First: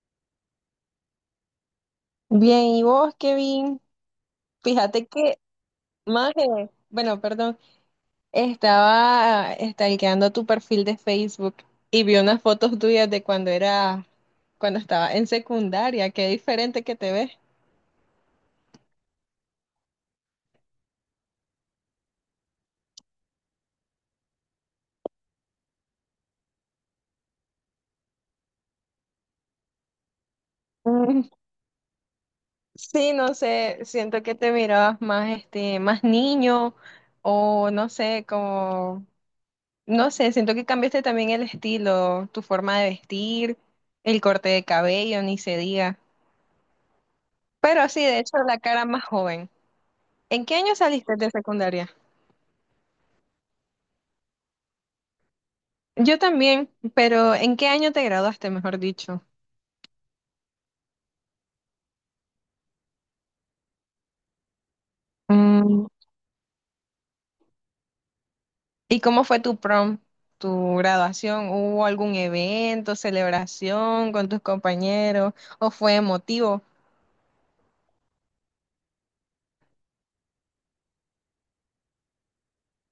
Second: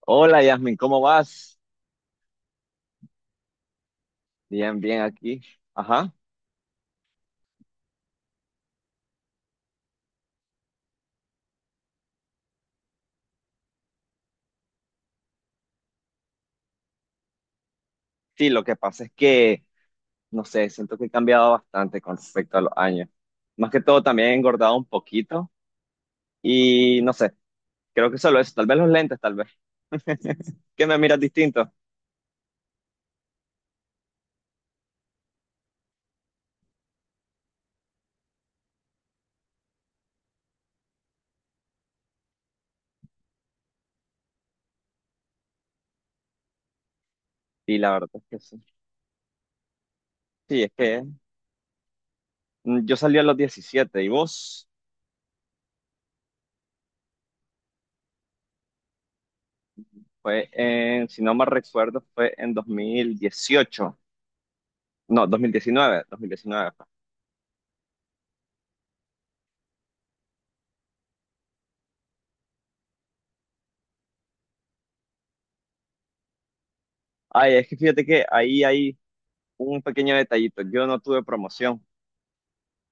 Hola Yasmin, ¿cómo vas? Bien, ¿y vos, Kevin? Bien, bien Fíjate que, aquí. Ajá. maje, bueno, perdón, estaba stalkeando tu perfil de Facebook y vi unas fotos tuyas de cuando estaba en secundaria, qué diferente que te ves. Sí, lo que pasa es que, no sé, siento que he cambiado bastante con respecto a los años. Más que todo, también he engordado un poquito y no sé, creo que solo eso, tal vez los lentes, tal vez, que me miras Mm, distinto. sí, no sé, siento que te mirabas más, este, más niño o no sé, como, no sé, siento que cambiaste también el estilo, tu forma de vestir, el corte de cabello, ni se diga. Y Pero la sí, verdad de es hecho, que sí. la cara más joven. ¿En qué Sí, es año que saliste de secundaria? Yo salí a los 17 y vos Yo también, pero ¿en qué año te graduaste, mejor dicho? fue en, si no mal recuerdo, fue en dos mil dieciocho. No, 2019, Mm, 2019 fue. ¿y cómo fue tu graduación? ¿Hubo algún evento, celebración con tus compañeros o fue emotivo? Ay, es que fíjate que ahí hay un pequeño detallito. Yo no tuve promoción.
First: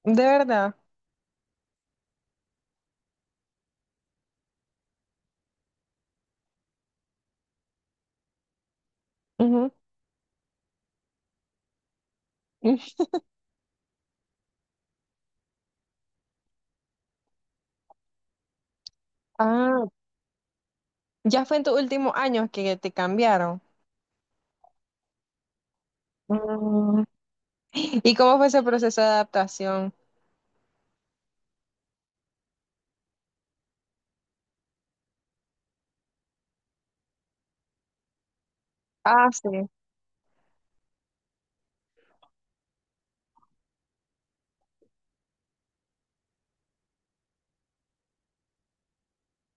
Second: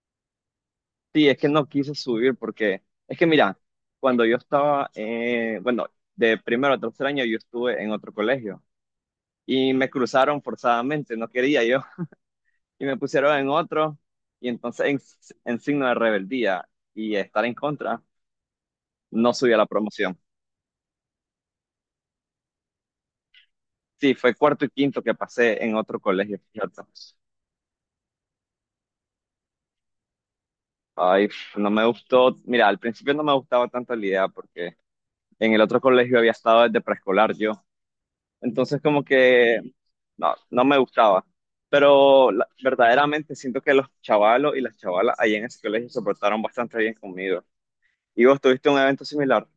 ¿De verdad? Sí, es que no quise subir porque es que mira, cuando yo estaba, bueno, de primero a tercer año yo estuve en otro colegio Ujú. y me cruzaron forzadamente, no quería yo, y me pusieron en otro y entonces en signo de rebeldía y estar en contra, no subí a la Ah, promoción. ya fue en tus últimos años que te cambiaron. Sí, fue cuarto y quinto que pasé en otro colegio, fíjate. Mm, ¿y cómo fue ese proceso de adaptación? Ay, no me gustó, mira, al principio no me gustaba tanto la idea porque en el otro colegio había estado desde preescolar yo. Entonces como Ah, que sí. no me gustaba. Pero verdaderamente siento que los chavalos y las chavalas ahí en ese colegio se portaron bastante bien conmigo. ¿Y vos tuviste un evento similar?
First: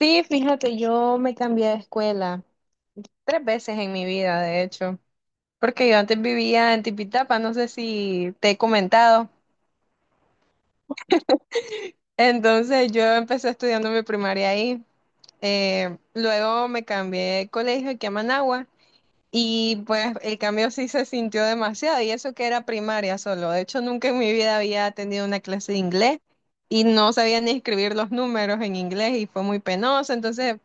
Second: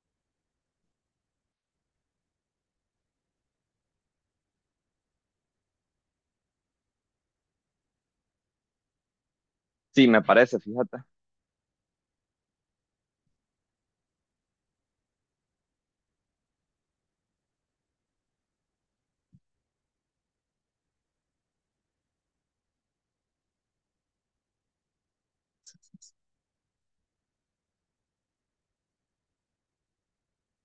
Sí, fíjate, yo me cambié de escuela tres veces en mi vida, de hecho, porque yo antes vivía en Tipitapa, no sé si te he comentado. Sí, me parece, fíjate. Entonces yo empecé estudiando mi primaria ahí. Luego me cambié de colegio aquí a Managua y pues el cambio sí se sintió demasiado, y eso que era primaria solo. De hecho, nunca en mi vida había tenido una clase de inglés y no sabía ni escribir los números en inglés y fue muy penoso. Entonces,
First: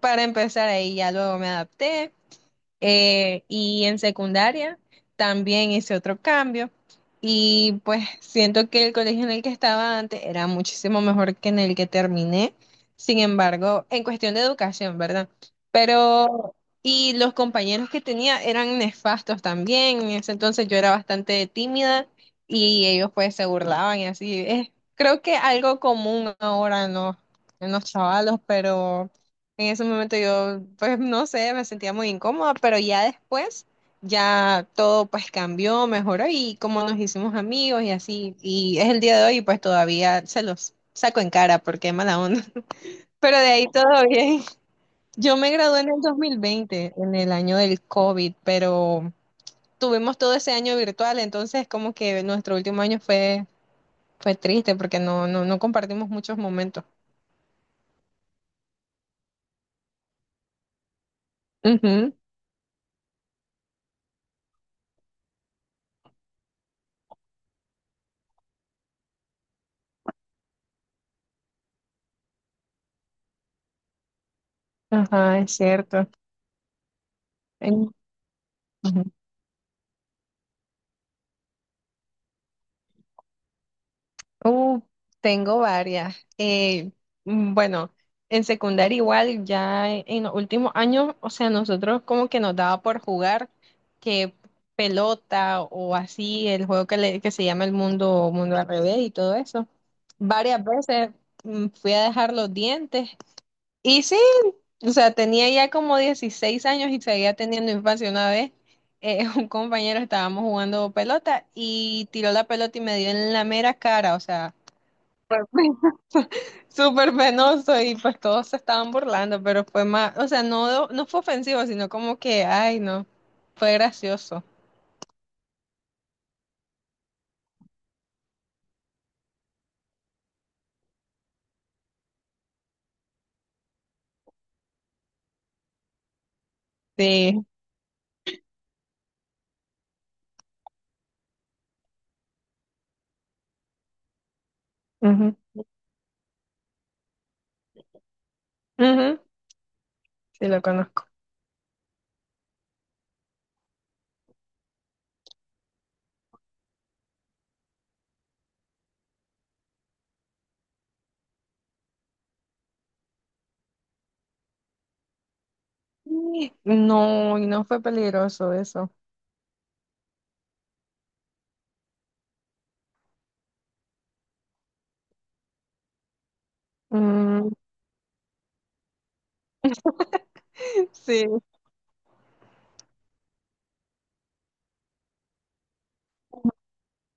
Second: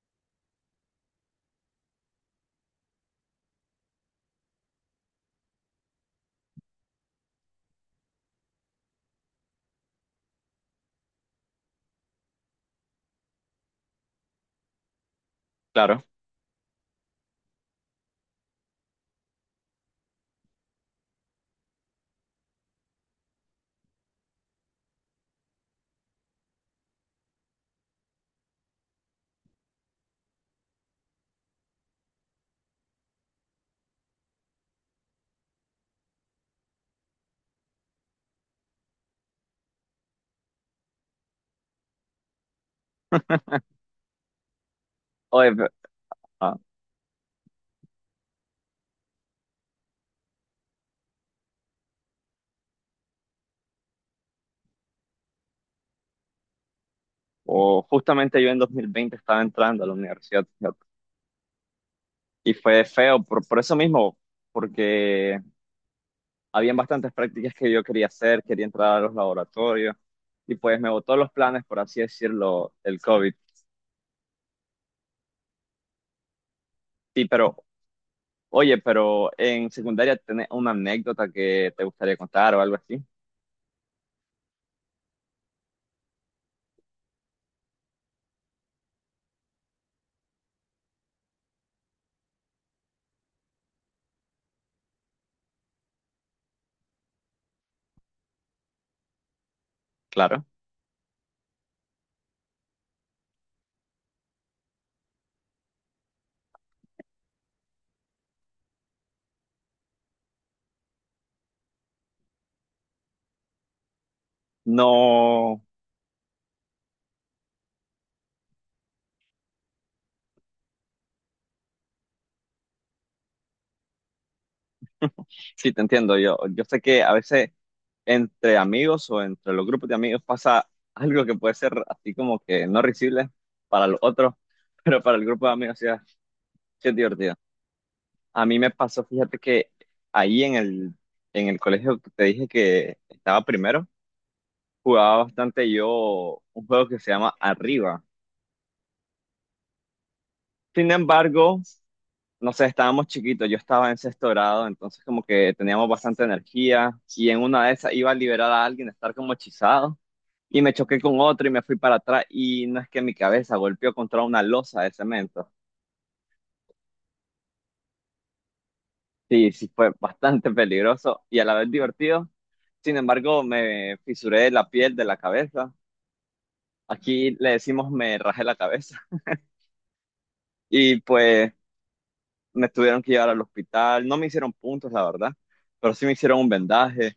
para empezar ahí, ya luego me adapté. Y en secundaria también hice otro cambio. Y pues siento que el colegio en el que estaba antes era muchísimo mejor que en el que terminé, sin embargo, en cuestión de educación, ¿verdad? Claro. Pero y los compañeros que tenía eran nefastos también. En ese entonces yo era bastante tímida y ellos pues se burlaban y así. Es, creo que algo común ahora en en los chavalos, pero en ese momento yo, pues no sé, me sentía muy incómoda, pero ya después, ya todo pues cambió, mejoró y como nos hicimos amigos y así, y es el día de hoy, y pues todavía se los saco en cara porque mala onda. Pero de ahí todo bien. Yo me Oye, gradué en el dos mil ah, veinte en el año del COVID, pero tuvimos todo ese año virtual, entonces como que nuestro último año fue triste porque no compartimos muchos momentos. o justamente yo en 2020 estaba entrando a la universidad, fíjate. Ujú, Y fue feo por eso mismo, porque habían bastantes prácticas que yo quería hacer, quería entrar a los laboratorios, y pues me botó los planes, por así decirlo, el COVID. ajá, es cierto. Sí, pero En- oye, Ujú. pero en secundaria tenés una anécdota que te gustaría contar o algo así. Uh, tengo varias. Bueno, en secundaria igual, ya en los últimos años, o sea, nosotros como que nos daba por jugar que pelota o así, el juego que, que se llama El Mundo, Mundo al revés y todo eso. Claro. Varias veces fui a dejar los dientes y sí, o sea, tenía ya como 16 años y seguía teniendo infancia una vez. Un compañero, estábamos jugando pelota y tiró la pelota y me dio en la mera cara, o sea, No, súper penoso y pues todos se estaban burlando, pero fue más, o sea, no fue ofensivo, sino como que, ay, no, fue gracioso. sí, te entiendo. Yo sé que a veces entre amigos o entre los grupos de amigos pasa algo que puede ser así como que no risible para los otros, pero para el grupo de amigos sí es divertido. Sí, A mí me pasó, fíjate que ahí en en el colegio que te dije que estaba primero, jugaba ujú, bastante yo un juego que se llama Arriba. ujú, sí lo Sin conozco. embargo, no sé, estábamos chiquitos, yo estaba en sexto grado, entonces como que teníamos bastante energía y en una de esas iba a liberar a alguien, a estar como hechizado y me choqué con otro y me fui para atrás y no es que mi cabeza golpeó contra una losa de cemento. ¿Y no, y no fue peligroso eso? Sí, fue bastante peligroso y a la vez divertido. Sin embargo, me fisuré la piel de la cabeza. Aquí Mm, le decimos me rajé la cabeza y sí, pues me tuvieron que llevar al hospital. No me hicieron puntos, la verdad, pero sí me hicieron un vendaje.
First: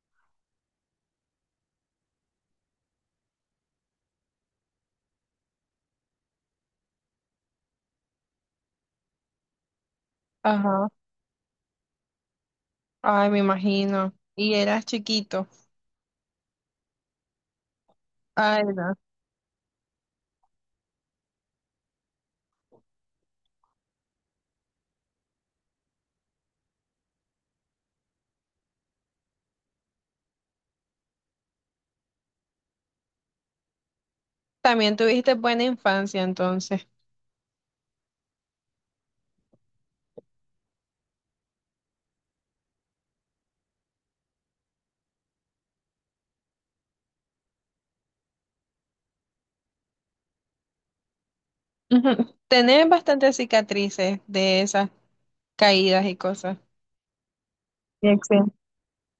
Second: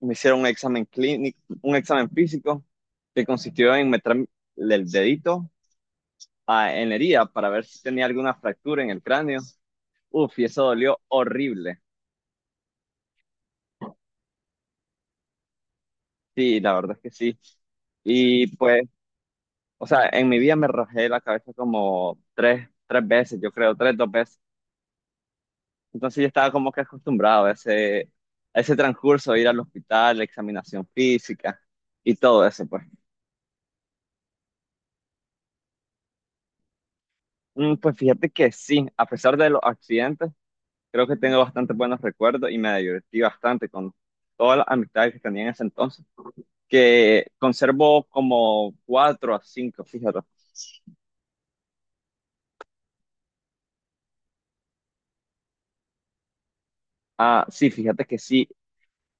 Me hicieron un examen clínico, un examen físico que consistió en meter el dedito en la herida para ver si tenía alguna fractura en el cráneo. Uf, y eso ajá, dolió horrible. ay, me imagino. Y eras chiquito. Sí, la verdad es que sí. Y Ay, pues, no. o sea, en mi vida me rajé la cabeza como tres veces, yo creo, tres, dos veces. Entonces yo estaba como que acostumbrado a a ese transcurso, ir al hospital, examinación física y todo eso, pues. También tuviste buena infancia entonces. Mm, pues fíjate que sí, a pesar de los accidentes, creo que tengo bastante buenos recuerdos y me divertí bastante con todas las amistades que tenía en ese entonces, que conservo como cuatro a cinco, fíjate. Ujú. Tenés bastantes cicatrices de esas caídas y cosas. Ah, sí, fíjate Sí, que sí,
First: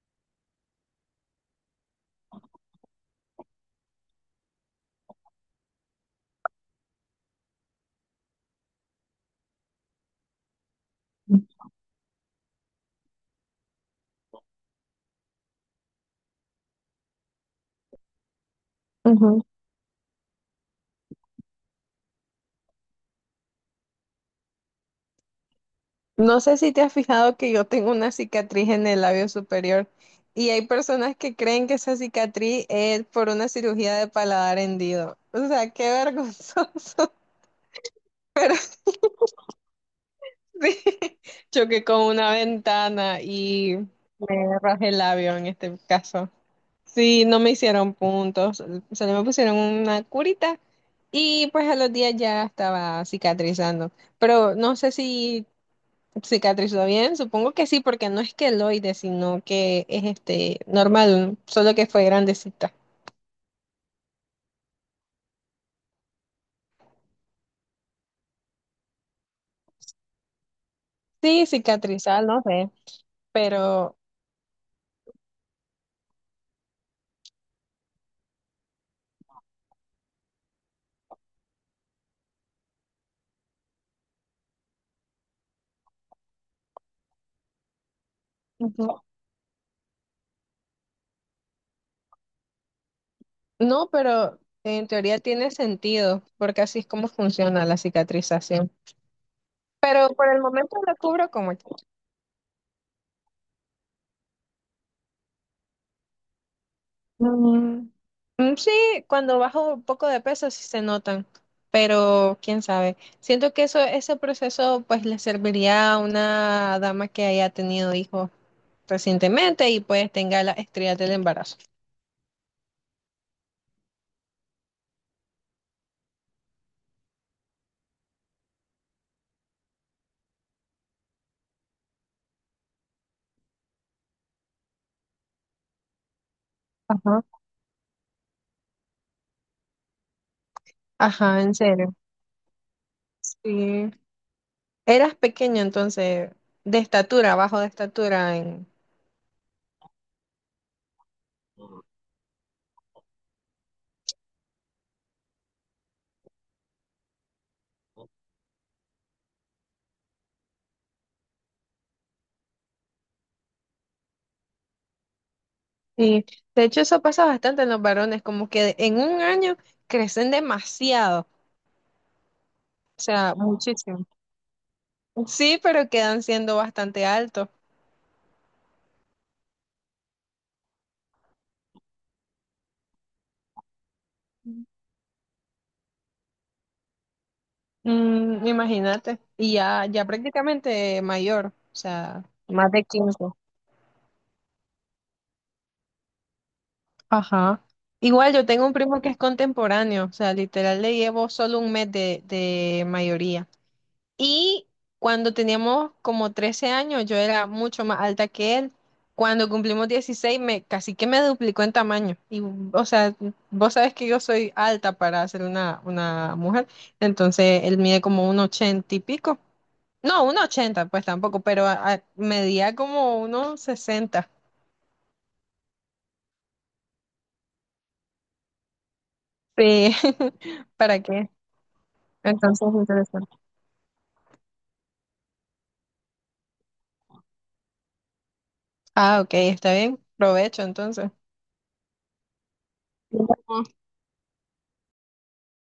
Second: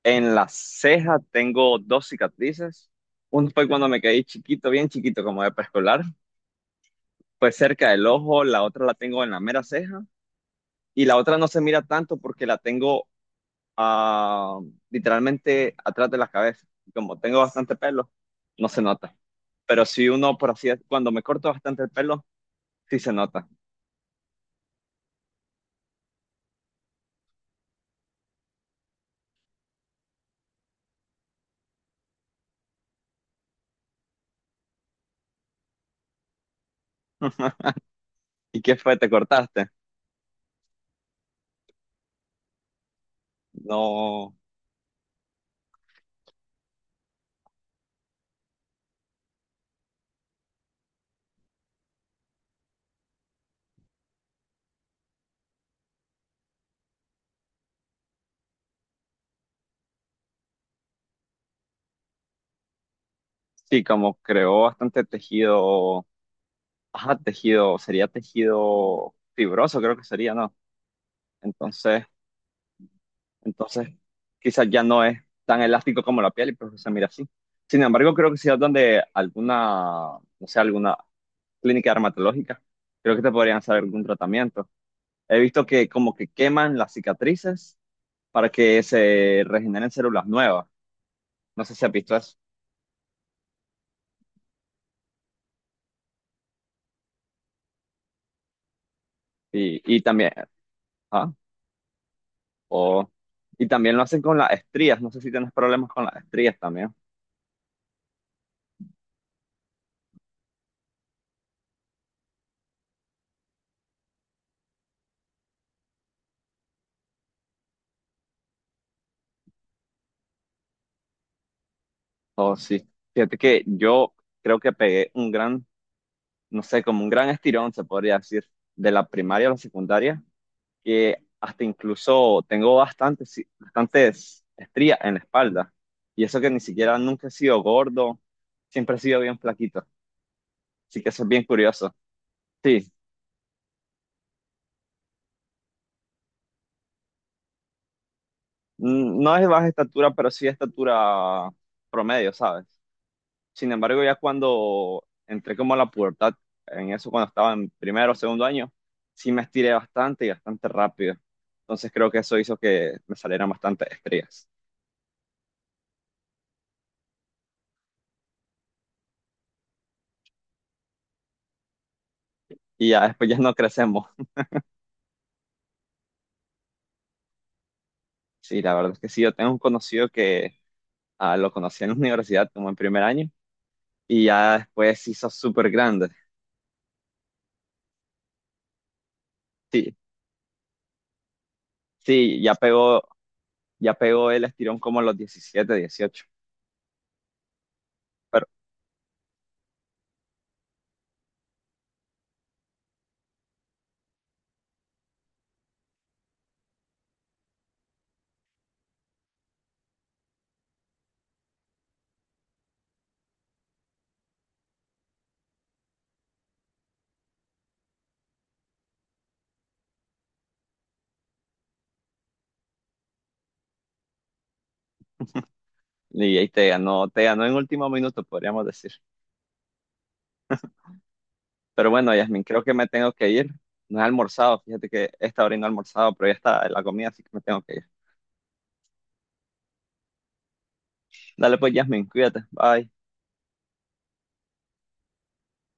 en la ceja tengo dos cicatrices. Una fue cuando me caí chiquito, bien chiquito, como de preescolar, pues cerca del ojo, la otra la tengo en la mera ceja y la otra sí. no se mira tanto porque la tengo ah, literalmente atrás de la cabeza. Y como tengo bastante pelo, no se nota. Pero si uno, por así, decirlo, cuando me corto bastante el pelo, sí se nota. No sé si te has fijado que yo tengo una cicatriz en el labio superior y hay personas que creen que esa cicatriz es por una cirugía de paladar hendido. O sea, qué vergonzoso. ¿Y qué fue? ¿Te cortaste? Sí. Choqué con una ventana y No, me rajé el labio en este caso. Sí, no me hicieron puntos, solo me pusieron una curita y pues a los días ya estaba cicatrizando. Pero no sé si ¿cicatrizó bien? Supongo que sí, porque no es queloide, sino que es este normal, solo que fue grandecita. sí, como creó bastante tejido, ajá, tejido, sería tejido fibroso, creo que sería, ¿no? Sí, Entonces, cicatrizar, no sé, entonces, pero quizás ya no es tan elástico como la piel y pues se mira así. Sin embargo, creo que sí es donde alguna, no sé, alguna, clínica dermatológica. Creo que te podrían hacer algún tratamiento. He visto que como que queman las cicatrices para que no, se regeneren células nuevas. No sé si has visto eso. no, pero en teoría tiene sentido, porque así es como funciona la cicatrización. Y Pero por también, el momento lo cubro ah, como... que- o, y también lo hacen con las estrías. No sé si tienes problemas con las estrías también. Mm, mm, sí, cuando bajo un poco de peso sí se notan, pero quién sabe. Siento que eso, ese proceso pues le serviría a una dama que haya tenido hijos recientemente y pues tenga las estrías del embarazo. O sí. Fíjate que yo creo que pegué un no sé, como un gran estirón, se podría decir, de la primaria a la secundaria que hasta incluso tengo bastantes estrías en la espalda. Y eso que ni siquiera Ajá. nunca he sido gordo, siempre he sido bien flaquito. Así que eso es Ajá, bien ¿en curioso. serio? Sí, Sí. Eras pequeño entonces, de estatura, bajo de estatura en... no es baja estatura, pero sí estatura promedio, ¿sabes? Sin embargo, ya cuando entré como a la pubertad, en eso cuando estaba en primero o segundo año, sí me estiré bastante y bastante rápido. Entonces creo que eso hizo que me salieran bastantes estrías. Sí. De hecho, eso pasa bastante en los varones, como que en un año crecen demasiado. Y O ya después sea, ya no muchísimo. crecemos. Sí, pero quedan siendo bastante altos. Sí, la verdad es que sí, yo tengo un conocido que lo conocí en la universidad como en primer año y ya después se hizo súper grande. Mm, imagínate. Y ya, Sí, ya prácticamente mayor. O sea, sí, más de 15. ya pegó el estirón como a los 17, 18. Ajá. Igual Pero, yo tengo un primo que es contemporáneo, o sea, literal le llevo solo un mes de mayoría. Y cuando teníamos como 13 años, yo era mucho más alta que él. Cuando cumplimos 16, me, casi que me duplicó en tamaño. Y, o sea, vos sabes que yo soy alta para ser una mujer, entonces él mide como un 80 y pico. No, un 80 pues tampoco, pero medía como unos 60. y ahí te ganó, en último minuto, podríamos decir. Sí, ¿para qué? Pero bueno, Yasmin, creo Entonces, que me tengo que interesante. ir. No he almorzado, fíjate que esta hora y no he almorzado, pero ya está la comida, así que me tengo que ir. Ah, ok, está bien. Provecho entonces. Dale pues, Yasmin, cuídate, bye. Ujú.